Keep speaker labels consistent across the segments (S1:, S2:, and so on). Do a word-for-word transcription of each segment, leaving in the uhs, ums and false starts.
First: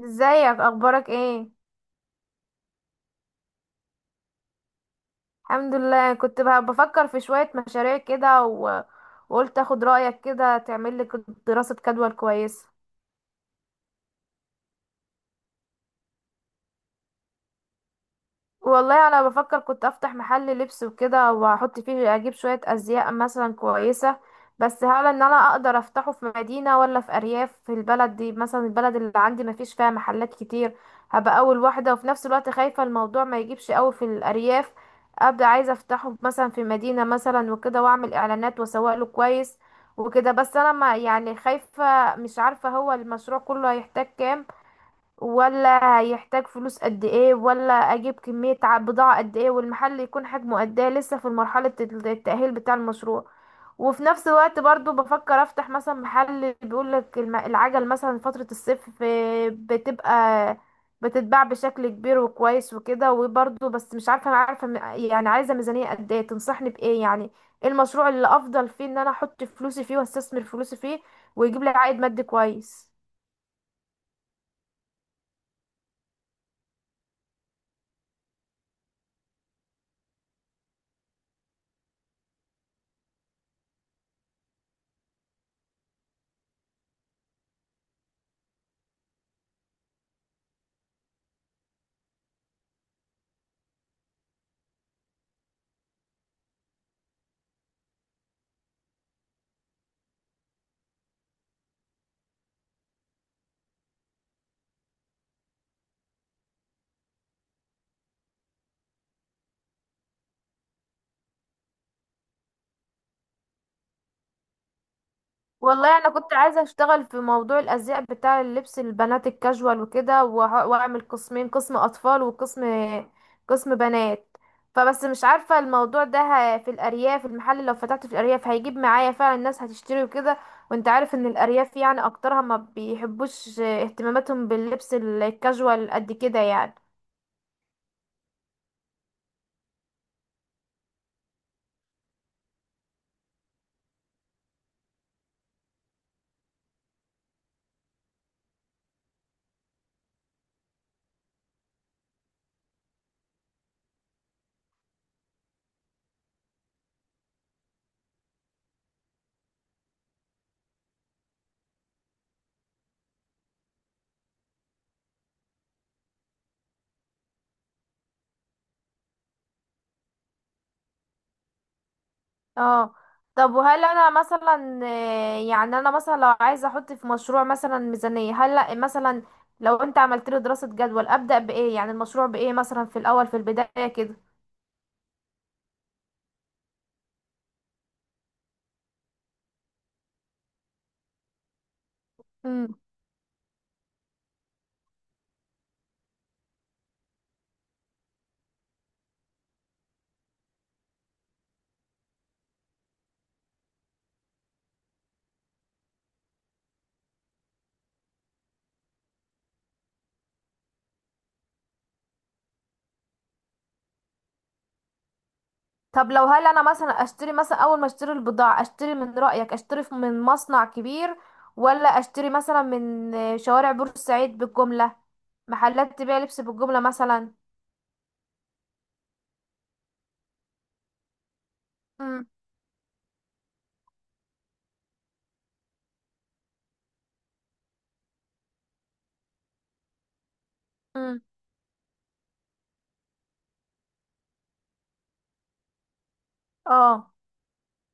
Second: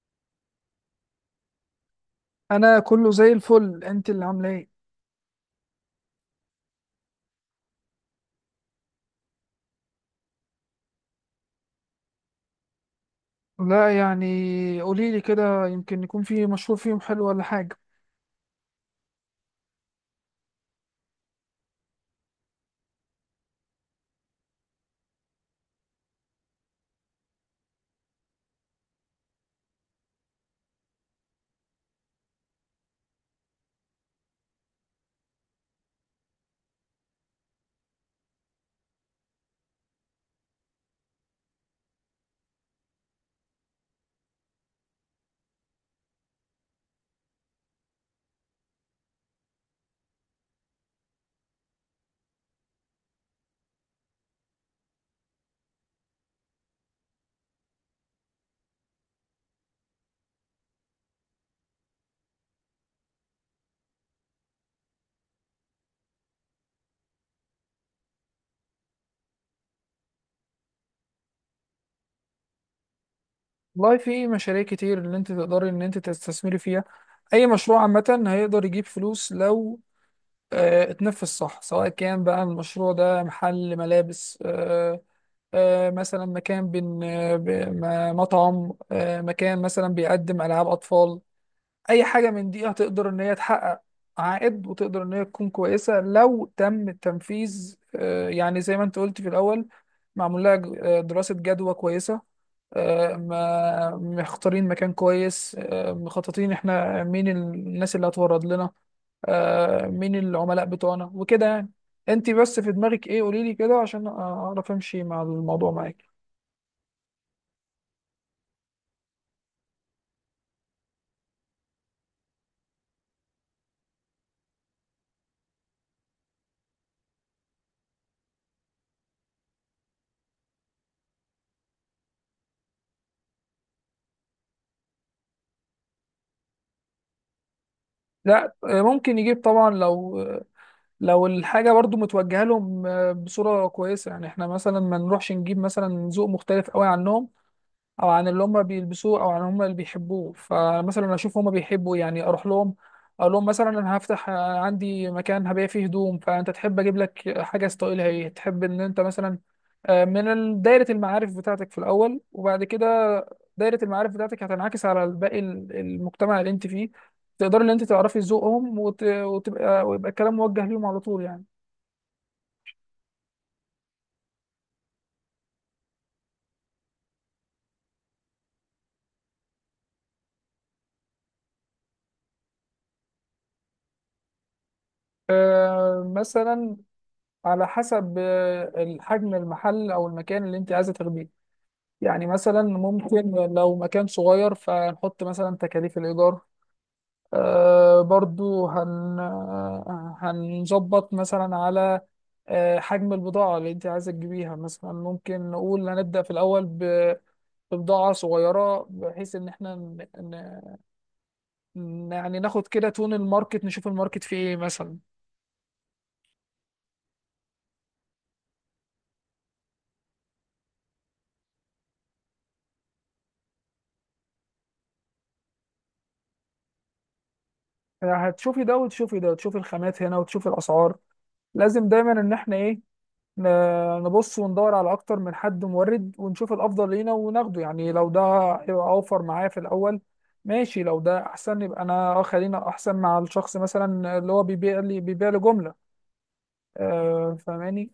S1: ازيك؟ اخبارك ايه؟
S2: انا كله زي الفل. انت اللي عامله ايه؟
S1: الحمد لله. كنت ب- بفكر في شوية مشاريع كده و... وقلت اخد رأيك كده، تعمل لي دراسة جدوى كويسة.
S2: لا يعني قولي لي كده، يمكن يكون في مشروع فيهم حلو ولا حاجه.
S1: والله انا بفكر كنت افتح محل لبس وكده، واحط فيه اجيب شوية ازياء مثلا كويسة. بس هل ان انا اقدر افتحه في مدينة ولا في ارياف؟ في البلد دي مثلا البلد اللي عندي مفيش فيها محلات كتير. هبقى اول واحدة، وفي نفس الوقت خايفة الموضوع ما يجيبش قوي في الارياف. ابدا عايزة افتحه مثلا في مدينة مثلا وكده، واعمل اعلانات واسوق له كويس وكده. بس انا ما يعني خايفة، مش عارفة هو المشروع كله هيحتاج كام؟ ولا هيحتاج فلوس قد ايه؟ ولا اجيب كمية ع- بضاعة قد ايه؟ والمحل يكون حجمه قد ايه؟ لسه في مرحلة التأهيل بتاع المشروع. وفي نفس الوقت برضو بفكر افتح مثلا محل بيقولك الم- العجل، مثلا فترة الصيف آه، بتبقى بتتباع بشكل كبير وكويس وكده وبرضو. بس مش عارفة، انا عارفة م- يعني عايزة ميزانية قد ايه؟ تنصحني بايه يعني؟ ايه المشروع اللي افضل فيه ان انا احط فلوسي فيه واستثمر فلوسي فيه ويجيب لي عائد مادي كويس؟
S2: والله في مشاريع كتير اللي انت تقدري ان انت تستثمري فيها. اي مشروع عامه هيقدر يجيب فلوس لو آه، اتنفذ صح، سواء كان بقى المشروع ده محل ملابس، آه، آه، مثلا مكان بن آه، ب- م- مطعم، آه، مكان مثلا بيقدم العاب اطفال. اي حاجه من دي هتقدر ان هي تحقق عائد، وتقدر ان هي تكون كويسه لو تم التنفيذ. آه، يعني زي ما انت قلت في الاول، معمول لها ج- آه، دراسه جدوى كويسه، آه، ما مختارين مكان كويس، آه، مخططين احنا مين الناس اللي هتورد لنا، آه، مين العملاء بتوعنا وكده يعني. انت بس في دماغك ايه؟ قولي لي كده عشان اعرف امشي مع الموضوع
S1: والله
S2: معاك.
S1: انا كنت عايزه اشتغل في موضوع الازياء بتاع اللبس البنات الكاجوال وكده وه- واعمل قسمين، قسم اطفال وقسم قسم بنات. فبس مش عارفه الموضوع ده ه- في الارياف المحل لو فتحته في الارياف هيجيب معايا، فعلا الناس هتشتري وكده؟ وانت عارف ان الارياف يعني اكترها ما بيحبوش، اهتماماتهم باللبس الكاجوال قد كده يعني.
S2: لا آه، ممكن يجيب طبعا، لو لو الحاجة برضو متوجهة لهم آه، بصورة كويسة. يعني احنا مثلا ما نروحش نجيب مثلا ذوق مختلف قوي عنهم، او عن اللي هم بيلبسوه، او عن هم اللي بيحبوه. فمثلا اشوف هم بيحبوا يعني، اروح لهم اقول لهم مثلا انا هفتح آه، عندي مكان هبيع فيه هدوم، فانت تحب اجيب لك حاجه ستايلها ايه، تحب ان انت مثلا آه، من ال- دايره المعارف بتاعتك في الاول، وبعد كده دايره المعارف بتاعتك هتنعكس على باقي ال- المجتمع اللي انت فيه. تقدر ان انت تعرفي ذوقهم وت... وتبقى ويبقى الكلام موجه ليهم على طول يعني.
S1: اه. طب وهل انا مثلا آه، يعني انا مثلا لو عايزه احط في مشروع مثلا ميزانيه، هل لأ مثلا لو انت عملت له دراسه جدول ابدا بايه يعني المشروع بايه مثلا في الاول في البدايه كده؟
S2: آه، مثلا على حسب آه، الحجم المحل او المكان اللي انت عايزه تاخديه. يعني مثلا
S1: مم.
S2: ممكن لو مكان صغير فنحط مثلا تكاليف الإيجار. آه برضو هن آه، هنظبط مثلا على آه حجم البضاعة اللي أنت عايزة تجيبيها. مثلا ممكن نقول هنبدأ في الأول ب- ببضاعة صغيرة، بحيث إن إحنا ن... ن... يعني ناخد كده تون الماركت، نشوف الماركت فيه إيه مثلا.
S1: طب لو هل انا مثلا اشتري، مثلا اول ما اشتري البضاعة اشتري من رأيك، اشتري ف- من مصنع كبير ولا اشتري مثلا من آه، شوارع بورسعيد بالجملة، محلات تبيع لبس بالجملة مثلا؟
S2: يعني هتشوفي ده وتشوفي ده وتشوفي الخامات هنا وتشوفي الأسعار. لازم دايما
S1: مم.
S2: إن إحنا إيه، ن- نبص وندور على اكتر من حد مورد، ونشوف الافضل لينا وناخده. يعني لو ده هيبقى اوفر معايا في الاول ماشي، لو
S1: مم.
S2: ده احسن يبقى انا آه، خلينا احسن مع الشخص مثلا اللي هو بيبيع لي بيبيع لي جملة.
S1: اه،
S2: آه فاهماني؟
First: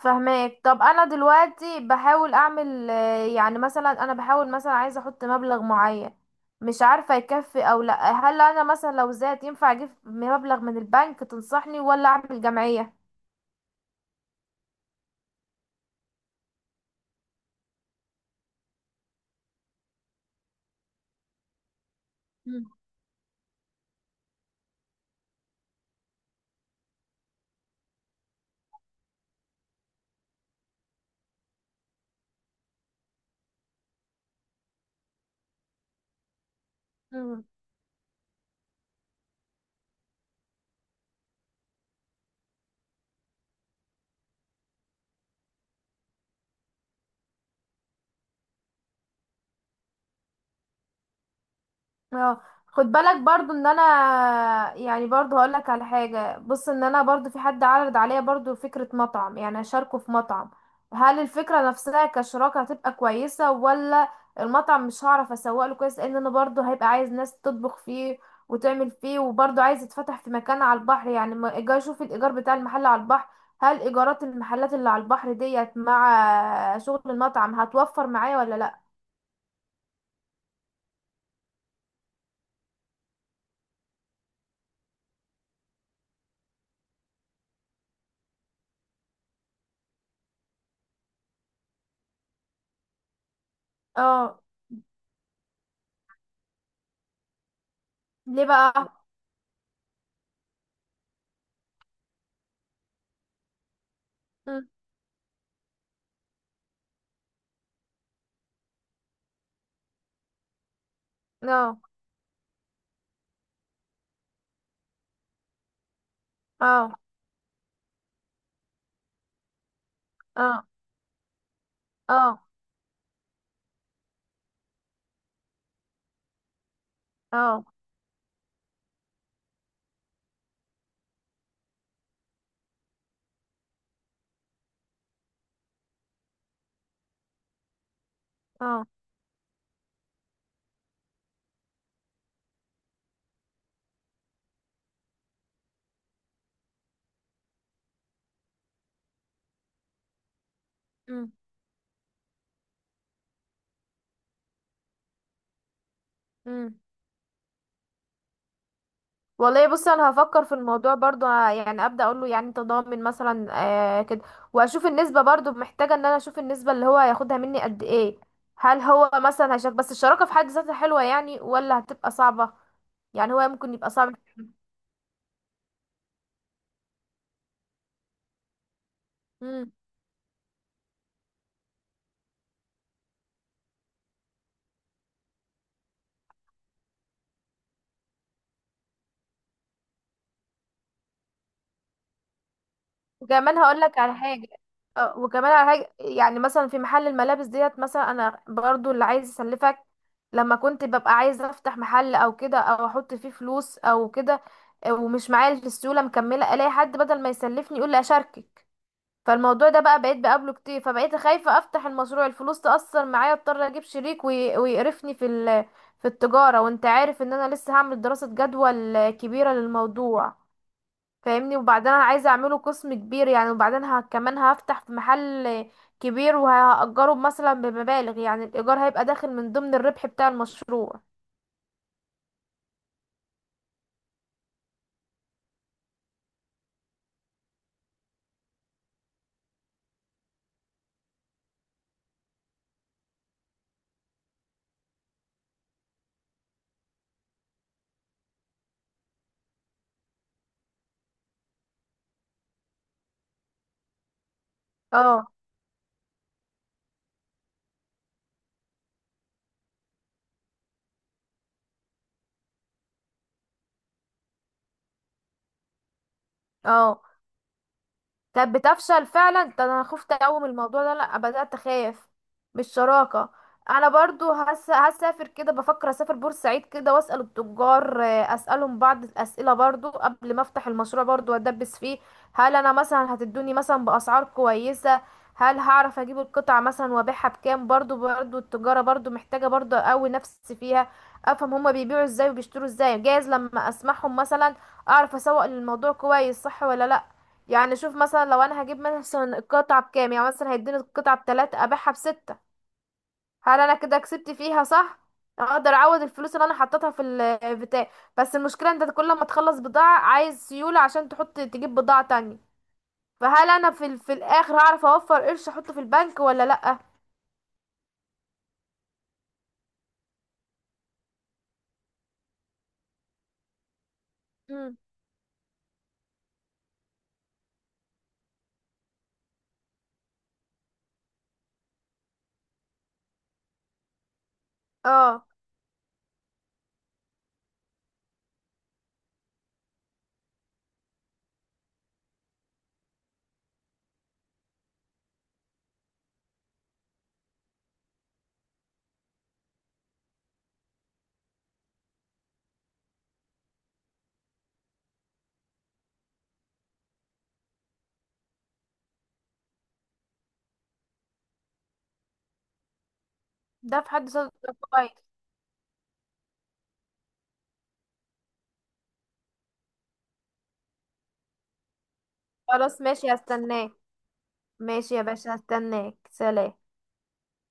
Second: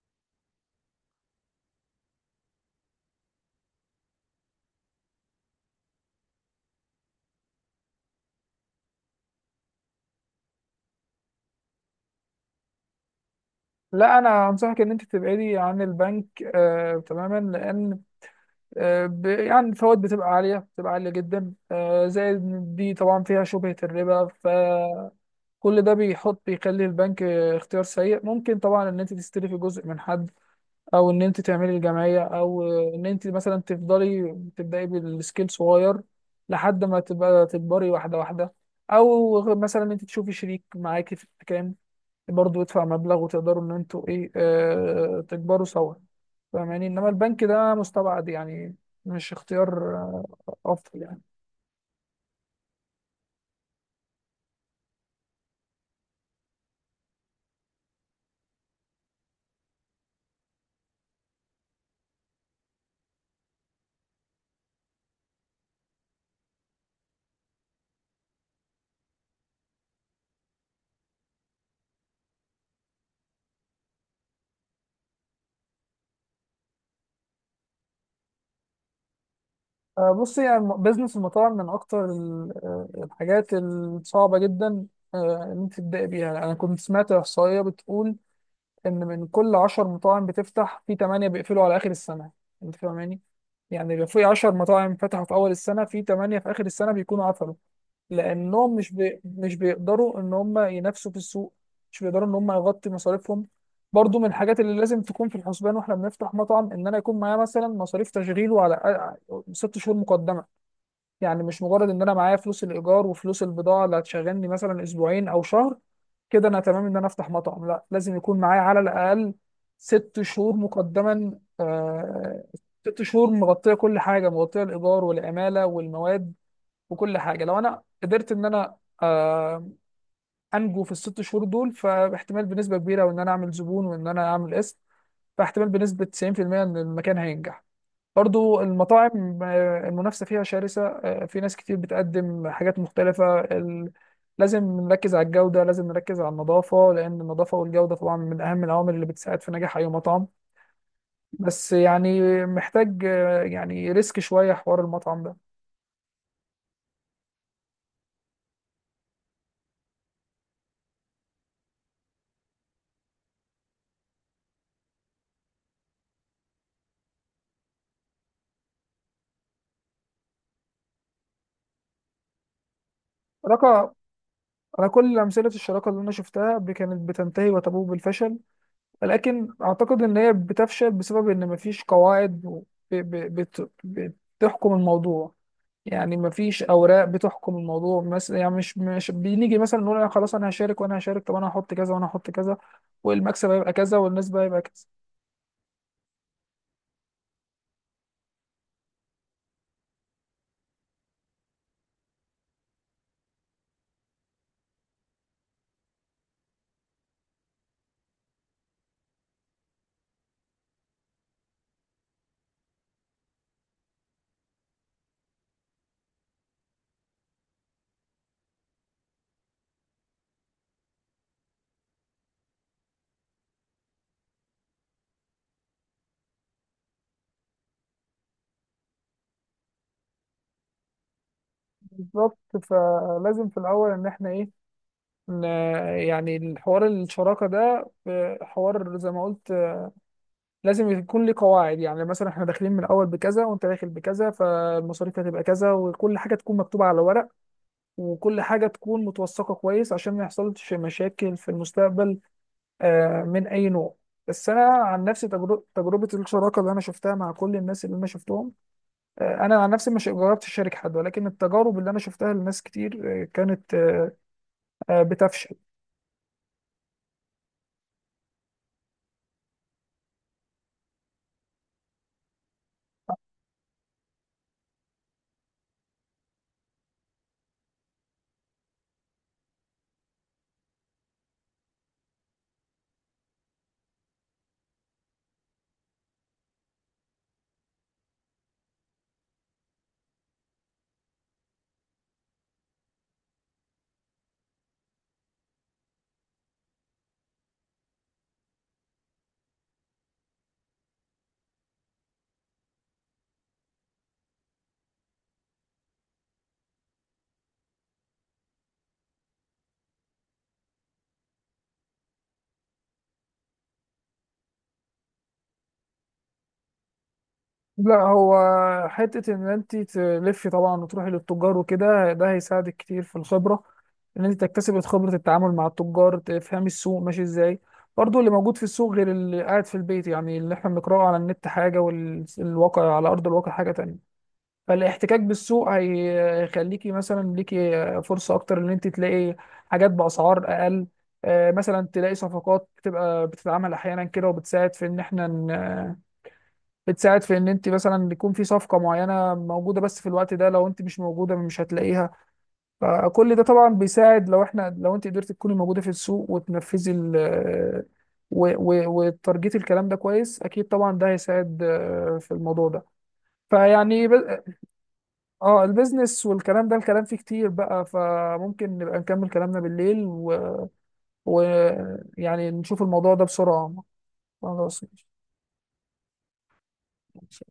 S1: فهماك. طب انا دلوقتي بحاول اعمل آه، يعني مثلا انا بحاول مثلا عايزه احط مبلغ معين، مش عارفه يكفي او لا. هل انا مثلا لو زاد ينفع اجيب مبلغ من البنك؟ تنصحني ولا اعمل جمعيه؟
S2: لا انا انصحك ان انت تبعدي عن البنك آه تماما، لان آه ب- يعني الفوائد بتبقى عالية، بتبقى عالية جدا، آه زائد إن دي طبعا فيها شبهة الربا. ف كل ده بيحط، بيخلي البنك آه، اختيار سيء. ممكن طبعا ان انت تستلفي جزء من حد، او ان انت تعملي الجمعيه، او ان انت مثلا تفضلي تبداي بالسكيل صغير لحد ما
S1: مم.
S2: تبقى تكبري واحده واحده. او مثلا انت تشوفي شريك معاكي في الكلام، برضه يدفع مبلغ، وتقدروا ان انتوا ايه آه تكبروا سوا. فاهماني؟ انما البنك ده مستبعد يعني، مش اختيار آه، افضل يعني.
S1: اه، خد بالك برضو ان انا يعني برضو هقول لك على حاجه. بص ان انا برضو في حد عرض عليا برضو فكره مطعم، يعني اشاركه في مطعم. هل الفكره نفسها كشراكه هتبقى كويسه ولا؟ المطعم مش هعرف اسوق له كويس، لان انا برضو هيبقى عايز ناس تطبخ فيه وتعمل فيه، وبرضو عايز يتفتح في مكان على البحر، يعني ما اجي اشوف الايجار بتاع المحل على البحر. هل ايجارات المحلات اللي على البحر ديت مع شغل المطعم هتوفر معايا ولا لا؟
S2: آه، بصي، يعني بزنس المطاعم من اكتر ال- آه، الحاجات الصعبه جدا آه، ان انت تبداي بيها. انا كنت سمعت احصائيه بتقول ان من كل عشر مطاعم بتفتح، في تمانية بيقفلوا على اخر السنه. انت فاهماني؟ يعني لو في
S1: اه.
S2: عشر مطاعم فتحوا في اول السنه، في تمانية في اخر السنه بيكونوا قفلوا،
S1: ليه
S2: لانهم مش
S1: بقى؟
S2: بي... مش بيقدروا ان هم ينافسوا في السوق، مش بيقدروا ان هم يغطي مصاريفهم. برضو من الحاجات
S1: مم.
S2: اللي لازم تكون في الحسبان واحنا بنفتح مطعم، ان انا يكون معايا مثلا مصاريف تشغيله على ست شهور مقدمه. يعني مش
S1: اه.
S2: مجرد ان انا معايا فلوس الايجار وفلوس البضاعه اللي هتشغلني مثلا اسبوعين او شهر كده انا تمام ان
S1: اه.
S2: انا افتح مطعم. لا، لازم يكون معايا على الاقل ست شهور
S1: اه.
S2: مقدما.
S1: اه.
S2: آه ست شهور مغطيه كل حاجه، مغطيه الايجار والعماله والمواد وكل حاجه. لو
S1: اه.
S2: انا قدرت ان انا آه انجو في الست شهور دول، فاحتمال بنسبه كبيره وان انا اعمل زبون وان انا اعمل اسم، فاحتمال بنسبه تسعين في المية ان المكان هينجح. برضو
S1: اه.
S2: المطاعم آه، المنافسة فيها شرسة، آه، في ناس كتير بتقدم حاجات مختلفة. ال- لازم نركز على الجودة، لازم نركز على النظافة، لأن النظافة والجودة طبعا من أهم العوامل اللي بتساعد في نجاح أي مطعم.
S1: امم.
S2: بس يعني محتاج آه، يعني ريسك شوية، حوار المطعم ده.
S1: امم. والله بصي انا هفكر في الموضوع برضو ه- يعني، ابدا اقول له يعني انت ضامن مثلا، آه كده. واشوف النسبه، برضو محتاجه ان انا اشوف النسبه اللي هو هياخدها مني قد ايه. هل هو مثلا هيشارك؟ بس الشراكه في حد ذاتها حلوه يعني ولا هتبقى صعبه؟ يعني هو ممكن يبقى
S2: شراكة؟
S1: صعب.
S2: أنا كل أمثلة الشراكة اللي أنا شفتها ب- كانت بتنتهي وتبوء بالفشل. لكن
S1: مم.
S2: أعتقد إن هي بتفشل بسبب إن مفيش قواعد و- ب- ب- بت- بتحكم الموضوع. يعني مفيش اوراق بتحكم الموضوع. مثلا يعني مش مش بنيجي مثلا نقول أنا خلاص انا هشارك وانا هشارك، طب انا هحط كذا وانا هحط كذا، والمكسب
S1: وكمان
S2: هيبقى
S1: هقول
S2: كذا
S1: لك على
S2: والنسبه
S1: حاجه.
S2: هيبقى كذا.
S1: اه، وكمان على حاجه، يعني مثلا في محل الملابس ديت مثلا، انا برضو اللي عايز اسلفك لما كنت ببقى عايزه افتح محل او كده او احط فيه فلوس او كده. اه، ومش معايا السيوله مكمله، الاقي حد بدل ما يسلفني يقول لي اشاركك. فالموضوع ده بقى بقيت بقابله كتير، فبقيت خايفه افتح المشروع الفلوس تاثر معايا، اضطر اجيب شريك وي- ويقرفني في ال- في التجاره. وانت عارف ان انا لسه هعمل دراسه جدوى كبيره للموضوع. فاهمني؟ وبعدين انا عايزه اعمله قسم كبير يعني، وبعدين ه... كمان هفتح في محل كبير وهأجره مثلا بمبالغ، يعني الايجار هيبقى داخل من ضمن الربح بتاع المشروع.
S2: بالظبط. فلازم في الاول ان احنا ايه، ن- يعني الحوار الشراكه ده آه، حوار زي ما قلت، آه، لازم يكون ليه قواعد. يعني مثلا احنا داخلين من الاول بكذا، وانت داخل بكذا، فالمصاريف هتبقى كذا، وكل حاجه تكون مكتوبه على ورق، وكل حاجه تكون متوثقه كويس عشان ما يحصلش مشاكل في المستقبل آه، من اي نوع. بس انا عن نفسي،
S1: اه.
S2: تجربه تجربه الشراكه اللي انا شفتها مع كل الناس اللي انا شفتهم، آه، انا عن نفسي مش جربت اشارك حد، ولكن التجارب اللي انا شفتها لناس كتير آه، كانت آه، آه، بتفشل.
S1: اه. كانت بتفشل فعلا، ده انا خفت قوي من الموضوع ده، لا بدأت اخاف من الشراكة. انا برضو هس... هسافر كده، بفكر اسافر بورسعيد كده واسأل التجار، آه، اسألهم بعض الاسئلة برضو قبل ما افتح المشروع برضو وادبس فيه. هل انا مثلا هتدوني مثلا باسعار كويسة؟ هل هعرف اجيب القطع مثلا وابيعها بكام؟ برضو برضو التجارة برضو محتاجة، برضو اقوي نفسي فيها، افهم هما بيبيعوا ازاي وبيشتروا ازاي، جايز لما اسمعهم مثلا اعرف اسوق للموضوع كويس، صح ولا لا؟ يعني شوف مثلا لو انا هجيب مثلا القطعة بكام، يعني مثلا هيديني القطعة بتلاتة ابيعها بستة، هل انا كده كسبت فيها صح؟ اقدر اعوض الفلوس اللي انا حطيتها في البتاع؟ بس المشكلة انت كل ما تخلص بضاعة عايز سيولة عشان تحط تجيب بضاعة تانية، فهل انا في, ال- في الاخر هعرف اوفر قرش احطه في البنك ولا لأ؟
S2: لا هو حته ان انت تلفي طبعا وتروحي للتجار وكده، ده هيساعدك كتير في الخبره، ان انت
S1: مم.
S2: تكتسبي خبره التعامل مع التجار، تفهمي السوق ماشي ازاي. برضه اللي موجود في السوق غير اللي قاعد في البيت، يعني اللي احنا بنقراه على النت حاجه والواقع على ارض الواقع حاجه تانية. فالاحتكاك
S1: اه،
S2: بالسوق هي- هيخليكي مثلا ليكي فرصة أكتر إن أنت تلاقي حاجات بأسعار أقل. آه، مثلا تلاقي صفقات بتبقى بتتعمل أحيانا كده، وبتساعد في إن إحنا ن- بتساعد في إن أنت مثلا يكون في صفقة معينة موجودة، بس في الوقت ده لو أنت مش موجودة مش هتلاقيها. فكل ده طبعا بيساعد، لو إحنا، لو أنت قدرت تكوني موجودة في السوق وتنفذي ال و- و- وتارجتي الكلام ده كويس، أكيد طبعا ده هيساعد آه، في الموضوع ده
S1: ده في
S2: فيعني.
S1: حد صدق كويس.
S2: اه، البيزنس والكلام ده الكلام فيه كتير بقى، فممكن نبقى نكمل كلامنا بالليل ويعني و... ويعني
S1: خلاص
S2: نشوف الموضوع
S1: ماشي،
S2: ده
S1: هستناك.
S2: بسرعة. خلاص
S1: ماشي يا باشا، هستناك. سلام.
S2: ماشي.